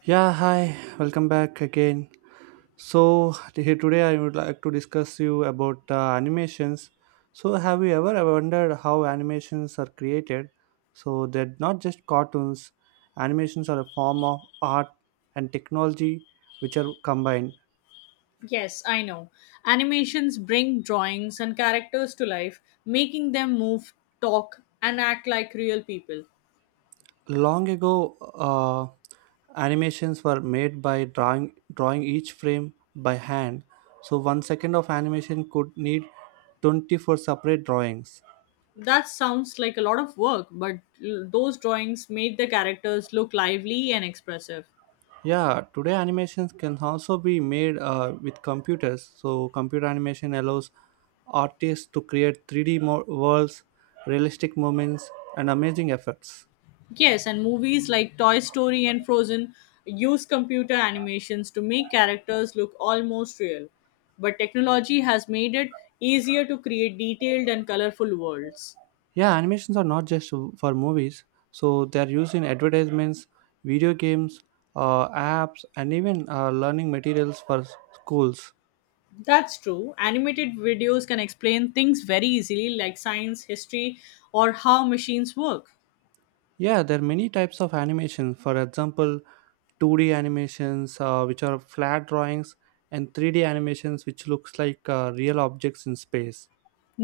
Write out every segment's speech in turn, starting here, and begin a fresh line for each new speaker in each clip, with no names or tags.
Yeah, hi. Welcome back again. So here today I would like to discuss you about animations. So have you ever wondered how animations are created? So they're not just cartoons. Animations are a form of art and technology which are combined.
Yes, I know. Animations bring drawings and characters to life, making them move, talk, and act like real people.
Long ago, animations were made by drawing each frame by hand. So 1 second of animation could need 24 separate drawings.
That sounds like a lot of work, but those drawings made the characters look lively and expressive.
Yeah, today animations can also be made with computers. So, computer animation allows artists to create 3D worlds, realistic moments, and amazing effects.
Yes, and movies like Toy Story and Frozen use computer animations to make characters look almost real. But technology has made it easier to create detailed and colorful worlds.
Yeah, animations are not just for movies, so they are used in advertisements, video games, apps, and even learning materials for schools.
That's true. Animated videos can explain things very easily, like science, history, or how machines work.
Yeah, there are many types of animation. For example, 2D animations, which are flat drawings, and 3D animations, which looks like real objects in space.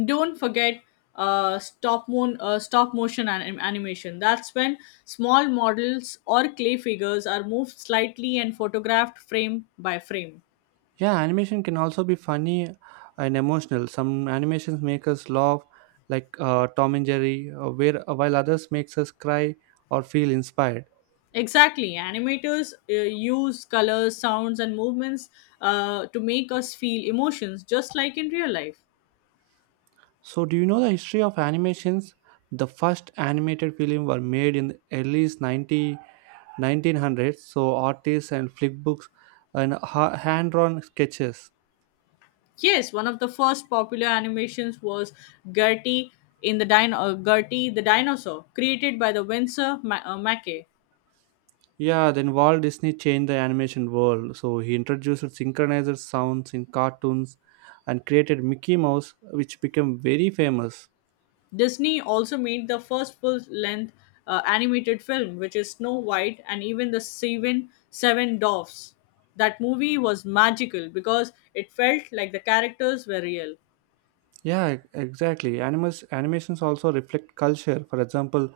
Don't forget stop motion animation. That's when small models or clay figures are moved slightly and photographed frame by frame.
Yeah, animation can also be funny and emotional. Some animations make us laugh, like Tom and Jerry, while others makes us cry or feel inspired.
Exactly. Animators use colors, sounds, and movements to make us feel emotions, just like in real life.
So, do you know the history of animations? The first animated film were made in the early 90, 1900s. So, artists and flick books and hand-drawn sketches.
Yes, one of the first popular animations was Gertie in the Gertie the Dinosaur, created by the Winsor Mackey.
Yeah, then Walt Disney changed the animation world. So, he introduced synchronized sounds in cartoons and created Mickey Mouse, which became very famous.
Disney also made the first full-length animated film, which is Snow White and even the Seven Dwarfs. That movie was magical because it felt like the characters were real.
Yeah, exactly. Animals Animations also reflect culture. For example,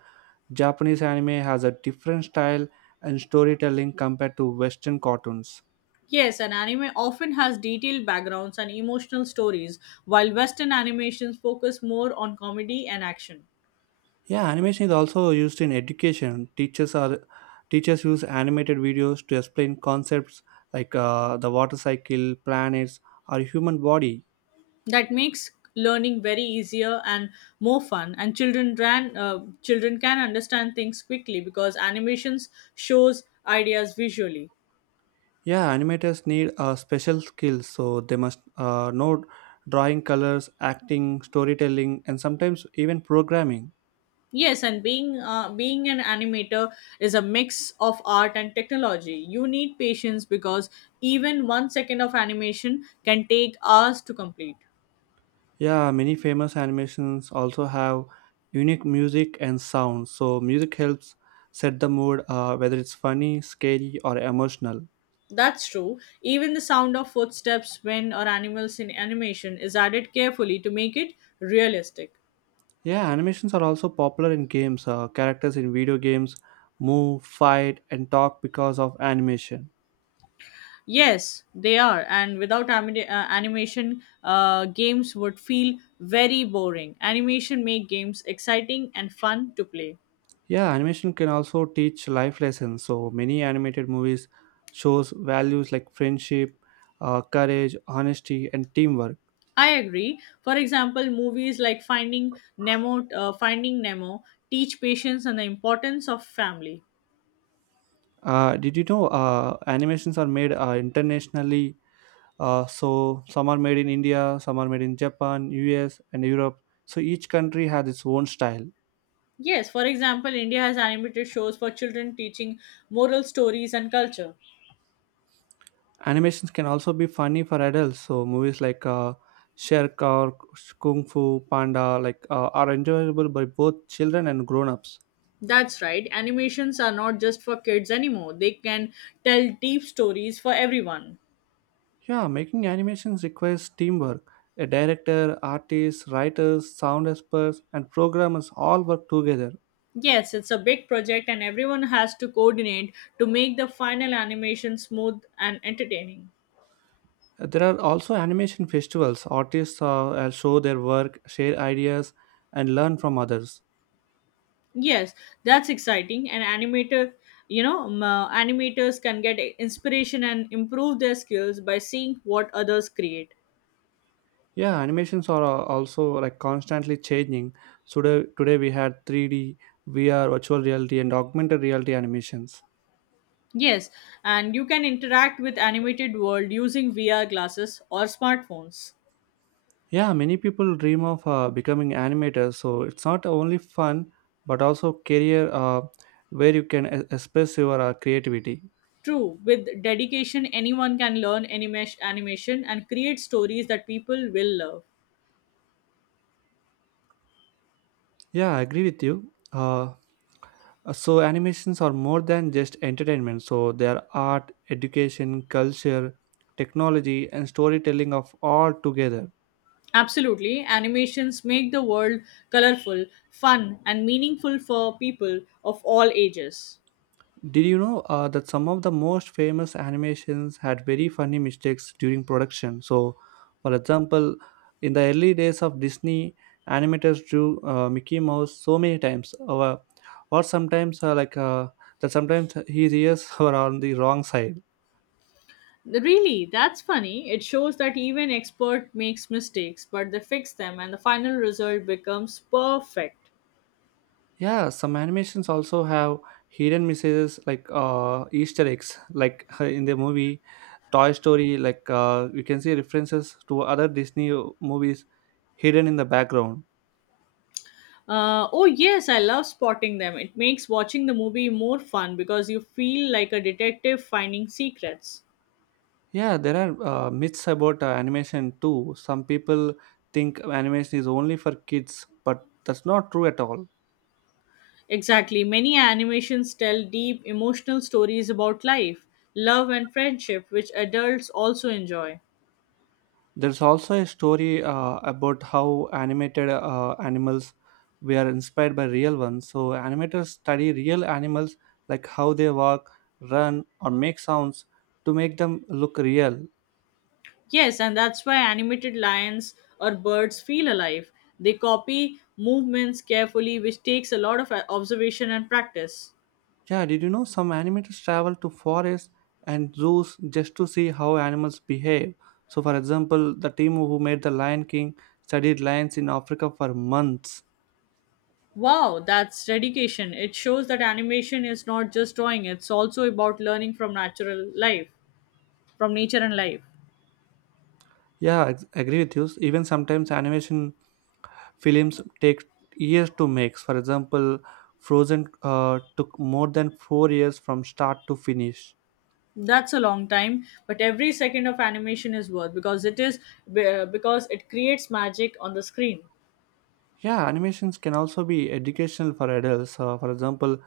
Japanese anime has a different style and storytelling compared to Western cartoons.
Yes, an anime often has detailed backgrounds and emotional stories, while Western animations focus more on comedy and action.
Yeah, animation is also used in education. Teachers use animated videos to explain concepts like the water cycle, planets, or human body.
That makes learning very easier and more fun, and children can understand things quickly because animations shows ideas visually.
Yeah, animators need special skills, so they must know drawing colors, acting, storytelling, and sometimes even programming.
Yes, and being an animator is a mix of art and technology. You need patience because even 1 second of animation can take hours to complete.
Yeah, many famous animations also have unique music and sound. So music helps set the mood, whether it's funny, scary, or emotional.
That's true. Even the sound of footsteps when or animals in animation is added carefully to make it realistic.
Yeah, animations are also popular in games. Characters in video games move, fight, and talk because of animation.
Yes, they are. And without animation, games would feel very boring. Animation make games exciting and fun to play.
Yeah, animation can also teach life lessons. So many animated movies shows values like friendship, courage, honesty, and teamwork.
I agree. For example, movies like Finding Nemo, teach patience and the importance of family.
Did you know animations are made internationally? So some are made in India, some are made in Japan, US, and Europe. So each country has its own style.
Yes, for example, India has animated shows for children teaching moral stories and culture.
Animations can also be funny for adults. So movies like Shrek or Kung Fu Panda are enjoyable by both children and grown-ups.
That's right. Animations are not just for kids anymore. They can tell deep stories for everyone.
Yeah, making animations requires teamwork. A director, artists, writers, sound experts, and programmers all work together.
Yes, it's a big project, and everyone has to coordinate to make the final animation smooth and entertaining.
There are also animation festivals. Artists show their work, share ideas, and learn from others.
Yes, that's exciting. And animators can get inspiration and improve their skills by seeing what others create.
Yeah, animations are also like constantly changing. So today we had 3D, VR, virtual reality, and augmented reality animations.
Yes, and you can interact with animated world using VR glasses or smartphones.
Yeah, many people dream of becoming animators. So it's not only fun, but also career where you can express your creativity.
True, with dedication, anyone can learn animation and create stories that people will love.
Yeah, I agree with you. So animations are more than just entertainment. So they are art, education, culture, technology, and storytelling of all together.
Absolutely. Animations make the world colorful, fun, and meaningful for people of all ages.
Did you know that some of the most famous animations had very funny mistakes during production? So, for example, in the early days of Disney, animators drew Mickey Mouse so many times, or sometimes that. Sometimes his ears were on the wrong side.
Really, that's funny. It shows that even expert makes mistakes, but they fix them and the final result becomes perfect.
Yeah, some animations also have hidden messages like Easter eggs, like in the movie Toy Story. You can see references to other Disney movies hidden in the background.
Oh yes, I love spotting them. It makes watching the movie more fun because you feel like a detective finding secrets.
Yeah, there are myths about animation too. Some people think animation is only for kids, but that's not true at all.
Exactly. Many animations tell deep emotional stories about life, love and friendship which adults also enjoy.
There's also a story about how animated animals were inspired by real ones. So, animators study real animals, like how they walk, run, or make sounds, to make them look real.
Yes, and that's why animated lions or birds feel alive. They copy movements carefully, which takes a lot of observation and practice.
Yeah, did you know some animators travel to forests and zoos just to see how animals behave? So, for example, the team who made The Lion King studied lions in Africa for months.
Wow, that's dedication. It shows that animation is not just drawing, it's also about learning from natural life, from nature and life.
Yeah, I agree with you. Even sometimes animation films take years to make. For example, Frozen took more than 4 years from start to finish.
That's a long time, but every second of animation is worth because because it creates magic on the screen.
Yeah, animations can also be educational for adults. For example,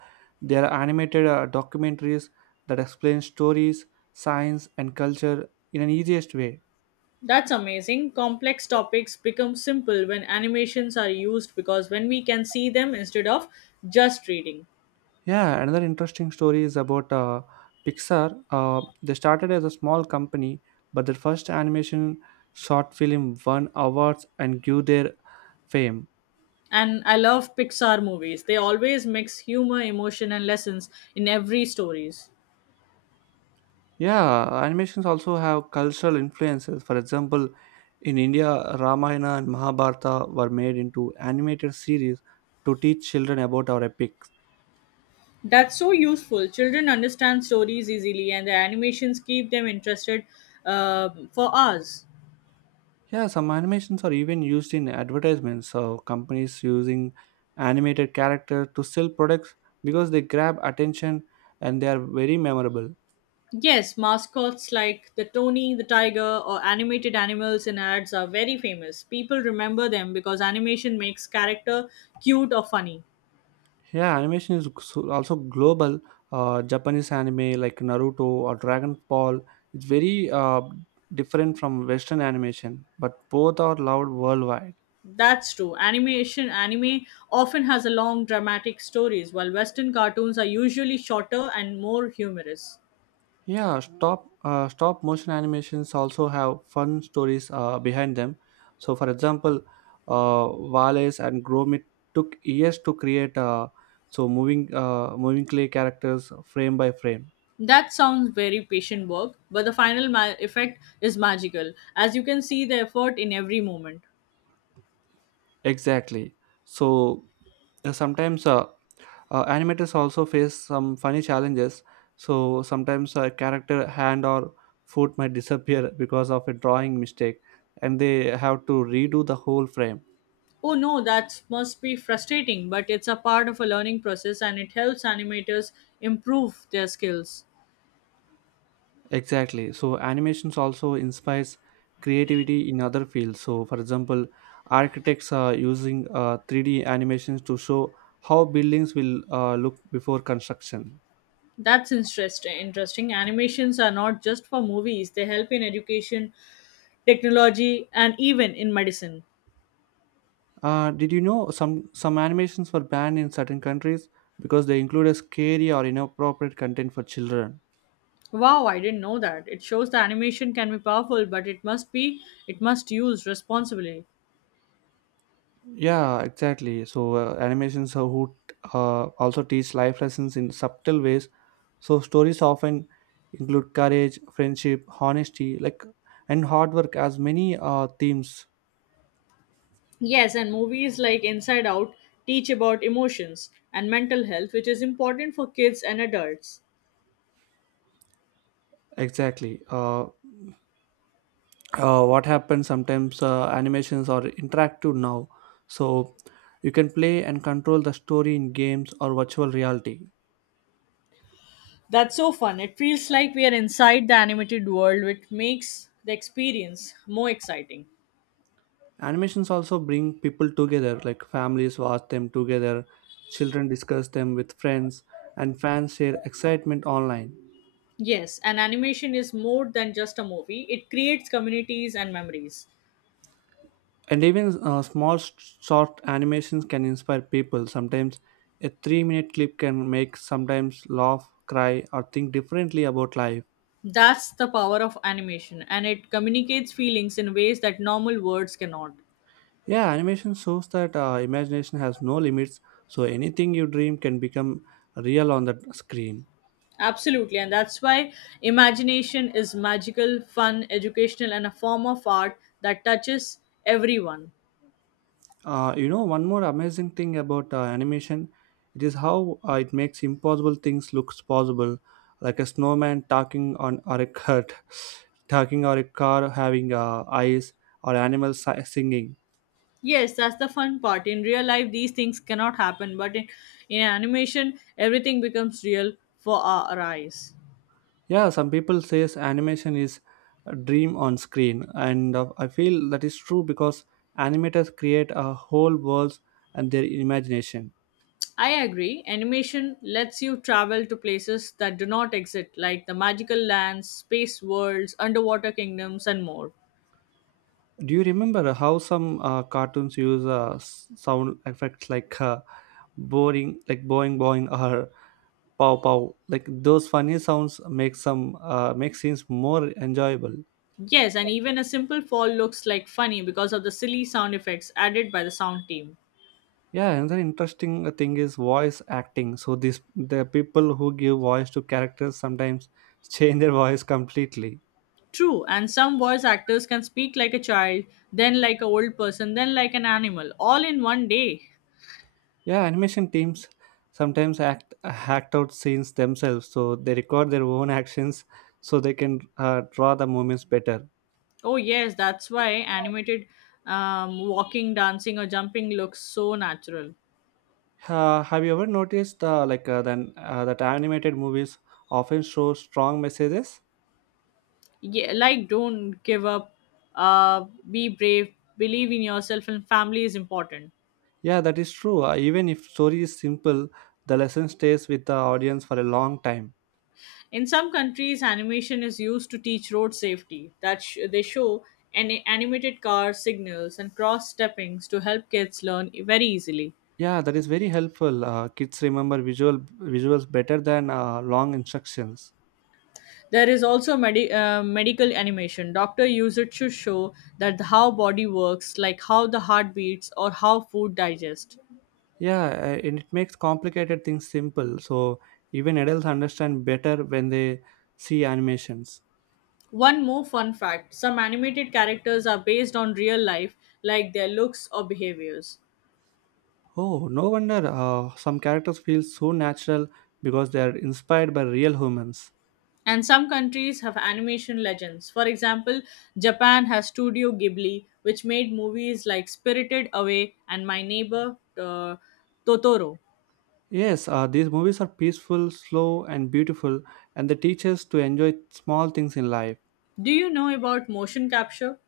there are animated documentaries that explain stories, science, and culture in an easiest way.
That's amazing. Complex topics become simple when animations are used because when we can see them instead of just reading.
Yeah, another interesting story is about Pixar. They started as a small company, but their first animation short film won awards and grew their fame.
And I love Pixar movies. They always mix humor, emotion and lessons in every stories.
Yeah, animations also have cultural influences. For example, in India, Ramayana and Mahabharata were made into animated series to teach children about our epics.
That's so useful. Children understand stories easily and the animations keep them interested for hours.
Yeah, some animations are even used in advertisements. So companies using animated characters to sell products because they grab attention and they are very memorable.
Yes, mascots like the Tony the Tiger or animated animals in ads are very famous. People remember them because animation makes character cute or funny.
Yeah, animation is also global. Japanese anime like Naruto or Dragon Ball is very different from Western animation, but both are loved worldwide.
That's true. Animation anime often has a long dramatic stories while western cartoons are usually shorter and more humorous.
Yeah, stop motion animations also have fun stories behind them. So, for example, Wallace and Gromit took years to create. So moving clay characters frame by frame.
That sounds very patient work, but the final effect is magical as you can see the effort in every moment.
Exactly. So sometimes animators also face some funny challenges, so sometimes a character hand or foot might disappear because of a drawing mistake, and they have to redo the whole frame.
Oh no, that must be frustrating, but it's a part of a learning process and it helps animators improve their skills.
Exactly. So animations also inspires creativity in other fields. So for example, architects are using 3D animations to show how buildings will look before construction.
Interesting. Animations are not just for movies, they help in education, technology, and even in medicine.
Did you know some animations were banned in certain countries because they included scary or inappropriate content for children?
Wow, I didn't know that. It shows the animation can be powerful, but it must use responsibly.
Yeah, exactly. So animations are who also teach life lessons in subtle ways. So stories often include courage, friendship, honesty, and hard work as many themes.
Yes, and movies like Inside Out teach about emotions and mental health, which is important for kids and adults.
Exactly. What happens sometimes? Animations are interactive now, so you can play and control the story in games or virtual reality.
That's so fun. It feels like we are inside the animated world, which makes the experience more exciting.
Animations also bring people together, like families watch them together, children discuss them with friends, and fans share excitement online.
Yes, and animation is more than just a movie, it creates communities and memories.
And even small short animations can inspire people. Sometimes a 3 minute clip can make sometimes laugh, cry, or think differently about life.
That's the power of animation, and it communicates feelings in ways that normal words cannot.
Yeah, animation shows that imagination has no limits, so anything you dream can become real on the screen.
Absolutely, and that's why imagination is magical, fun, educational, and a form of art that touches everyone.
One more amazing thing about animation, it is how it makes impossible things looks possible, like a snowman talking on or a cat, talking or a car having eyes or animals singing.
Yes, that's the fun part. In real life, these things cannot happen, but in animation, everything becomes real for our eyes.
Yeah, some people says animation is a dream on screen, and I feel that is true because animators create a whole worlds and their imagination.
I agree. Animation lets you travel to places that do not exist, like the magical lands, space worlds, underwater kingdoms, and more.
Do you remember how some cartoons use sound effects like? Boring Like boing boing or pow pow, like those funny sounds make scenes more enjoyable.
Yes, and even a simple fall looks like funny because of the silly sound effects added by the sound team.
Yeah, another interesting thing is voice acting. So this the people who give voice to characters sometimes change their voice completely.
True, and some voice actors can speak like a child, then like an old person, then like an animal, all in one day.
Yeah, animation teams sometimes act out scenes themselves, so they record their own actions so they can draw the moments better.
Oh yes, that's why animated walking, dancing, or jumping looks so natural.
Have you ever noticed like then that animated movies often show strong messages?
Yeah, like don't give up. Be brave. Believe in yourself, and family is important.
Yeah, that is true. Even if story is simple, the lesson stays with the audience for a long time.
In some countries, animation is used to teach road safety. They show an animated car signals and cross steppings to help kids learn very easily.
Yeah, that is very helpful. Kids remember visuals better than long instructions.
There is also medical animation. Doctor use it to show that how body works, like how the heart beats or how food digests.
Yeah, and it makes complicated things simple. So even adults understand better when they see animations.
One more fun fact: some animated characters are based on real life, like their looks or behaviors.
Oh, no wonder some characters feel so natural because they are inspired by real humans.
And some countries have animation legends. For example, Japan has Studio Ghibli, which made movies like Spirited Away and My Neighbor uh, Totoro.
Yes, these movies are peaceful, slow, and beautiful, and they teach us to enjoy small things in life.
Do you know about motion capture?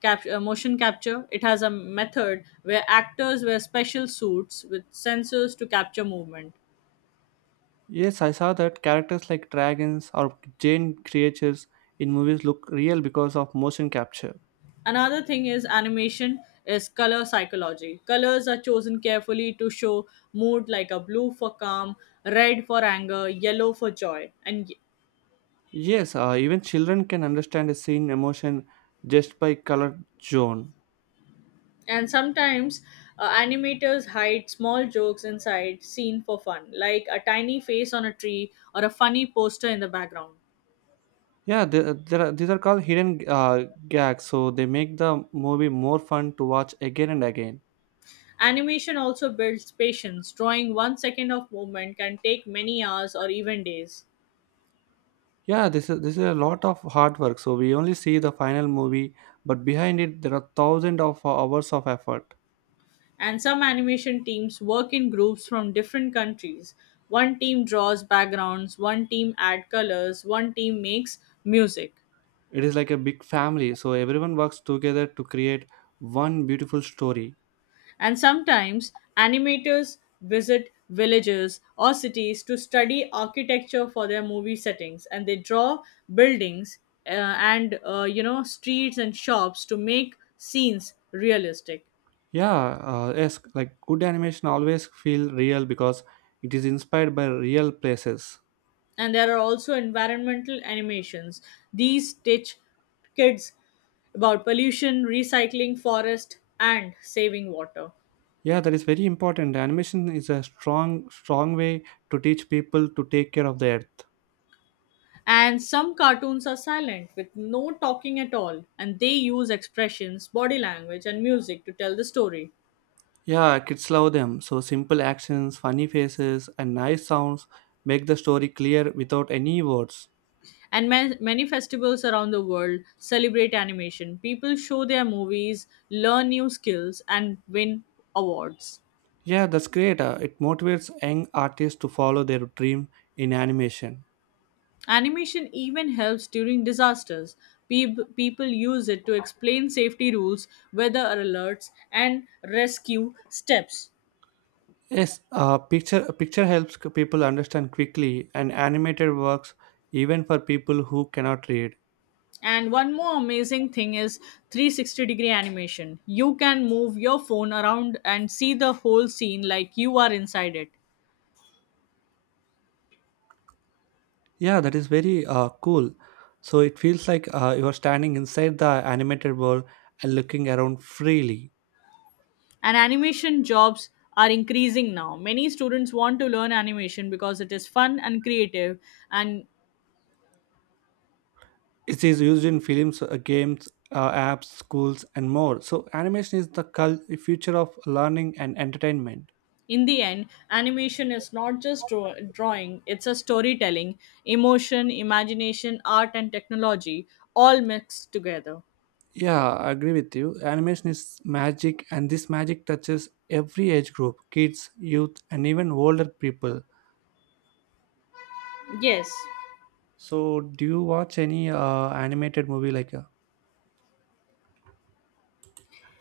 Motion capture. It has a method where actors wear special suits with sensors to capture movement.
Yes, I saw that characters like dragons or giant creatures in movies look real because of motion capture.
Another thing is animation is color psychology. Colors are chosen carefully to show mood, like a blue for calm, red for anger, yellow for joy.
Yes, even children can understand a scene emotion just by color zone.
And sometimes animators hide small jokes inside scene for fun, like a tiny face on a tree or a funny poster in the background.
Yeah, these are called hidden gags, so they make the movie more fun to watch again and again.
Animation also builds patience. Drawing one second of movement can take many hours or even days.
Yeah, this is a lot of hard work. So we only see the final movie, but behind it there are thousands of hours of effort.
And some animation teams work in groups from different countries. One team draws backgrounds, one team adds colors, one team makes music.
It is like a big family, so everyone works together to create one beautiful story.
And sometimes animators visit villages or cities to study architecture for their movie settings, and they draw buildings and streets and shops to make scenes realistic.
Yeah, yes, like good animation always feel real because it is inspired by real places.
And there are also environmental animations. These teach kids about pollution, recycling forest, and saving water.
Yeah, that is very important. Animation is a strong, strong way to teach people to take care of the earth.
And some cartoons are silent with no talking at all, and they use expressions, body language, and music to tell the story.
Yeah, kids love them. So simple actions, funny faces, and nice sounds make the story clear without any words.
And many festivals around the world celebrate animation. People show their movies, learn new skills, and win awards.
Yeah, that's great. It motivates young artists to follow their dream in animation.
Animation even helps during disasters. People use it to explain safety rules, weather alerts, and rescue steps.
Yes, picture helps people understand quickly, and animated works even for people who cannot read.
And one more amazing thing is 360 degree animation. You can move your phone around and see the whole scene like you are inside it.
Yeah, that is very cool. So it feels like you are standing inside the animated world and looking around freely.
And animation jobs are increasing now. Many students want to learn animation because it is fun and creative and
It is used in films, games, apps, schools, and more. So animation is the future of learning and entertainment.
in the end, animation is not just drawing, it's a storytelling, emotion, imagination, art, and technology all mixed together.
Yeah, I agree with you. Animation is magic, and this magic touches every age group kids, youth, and even older people.
Yes,
So, do you watch any animated movie like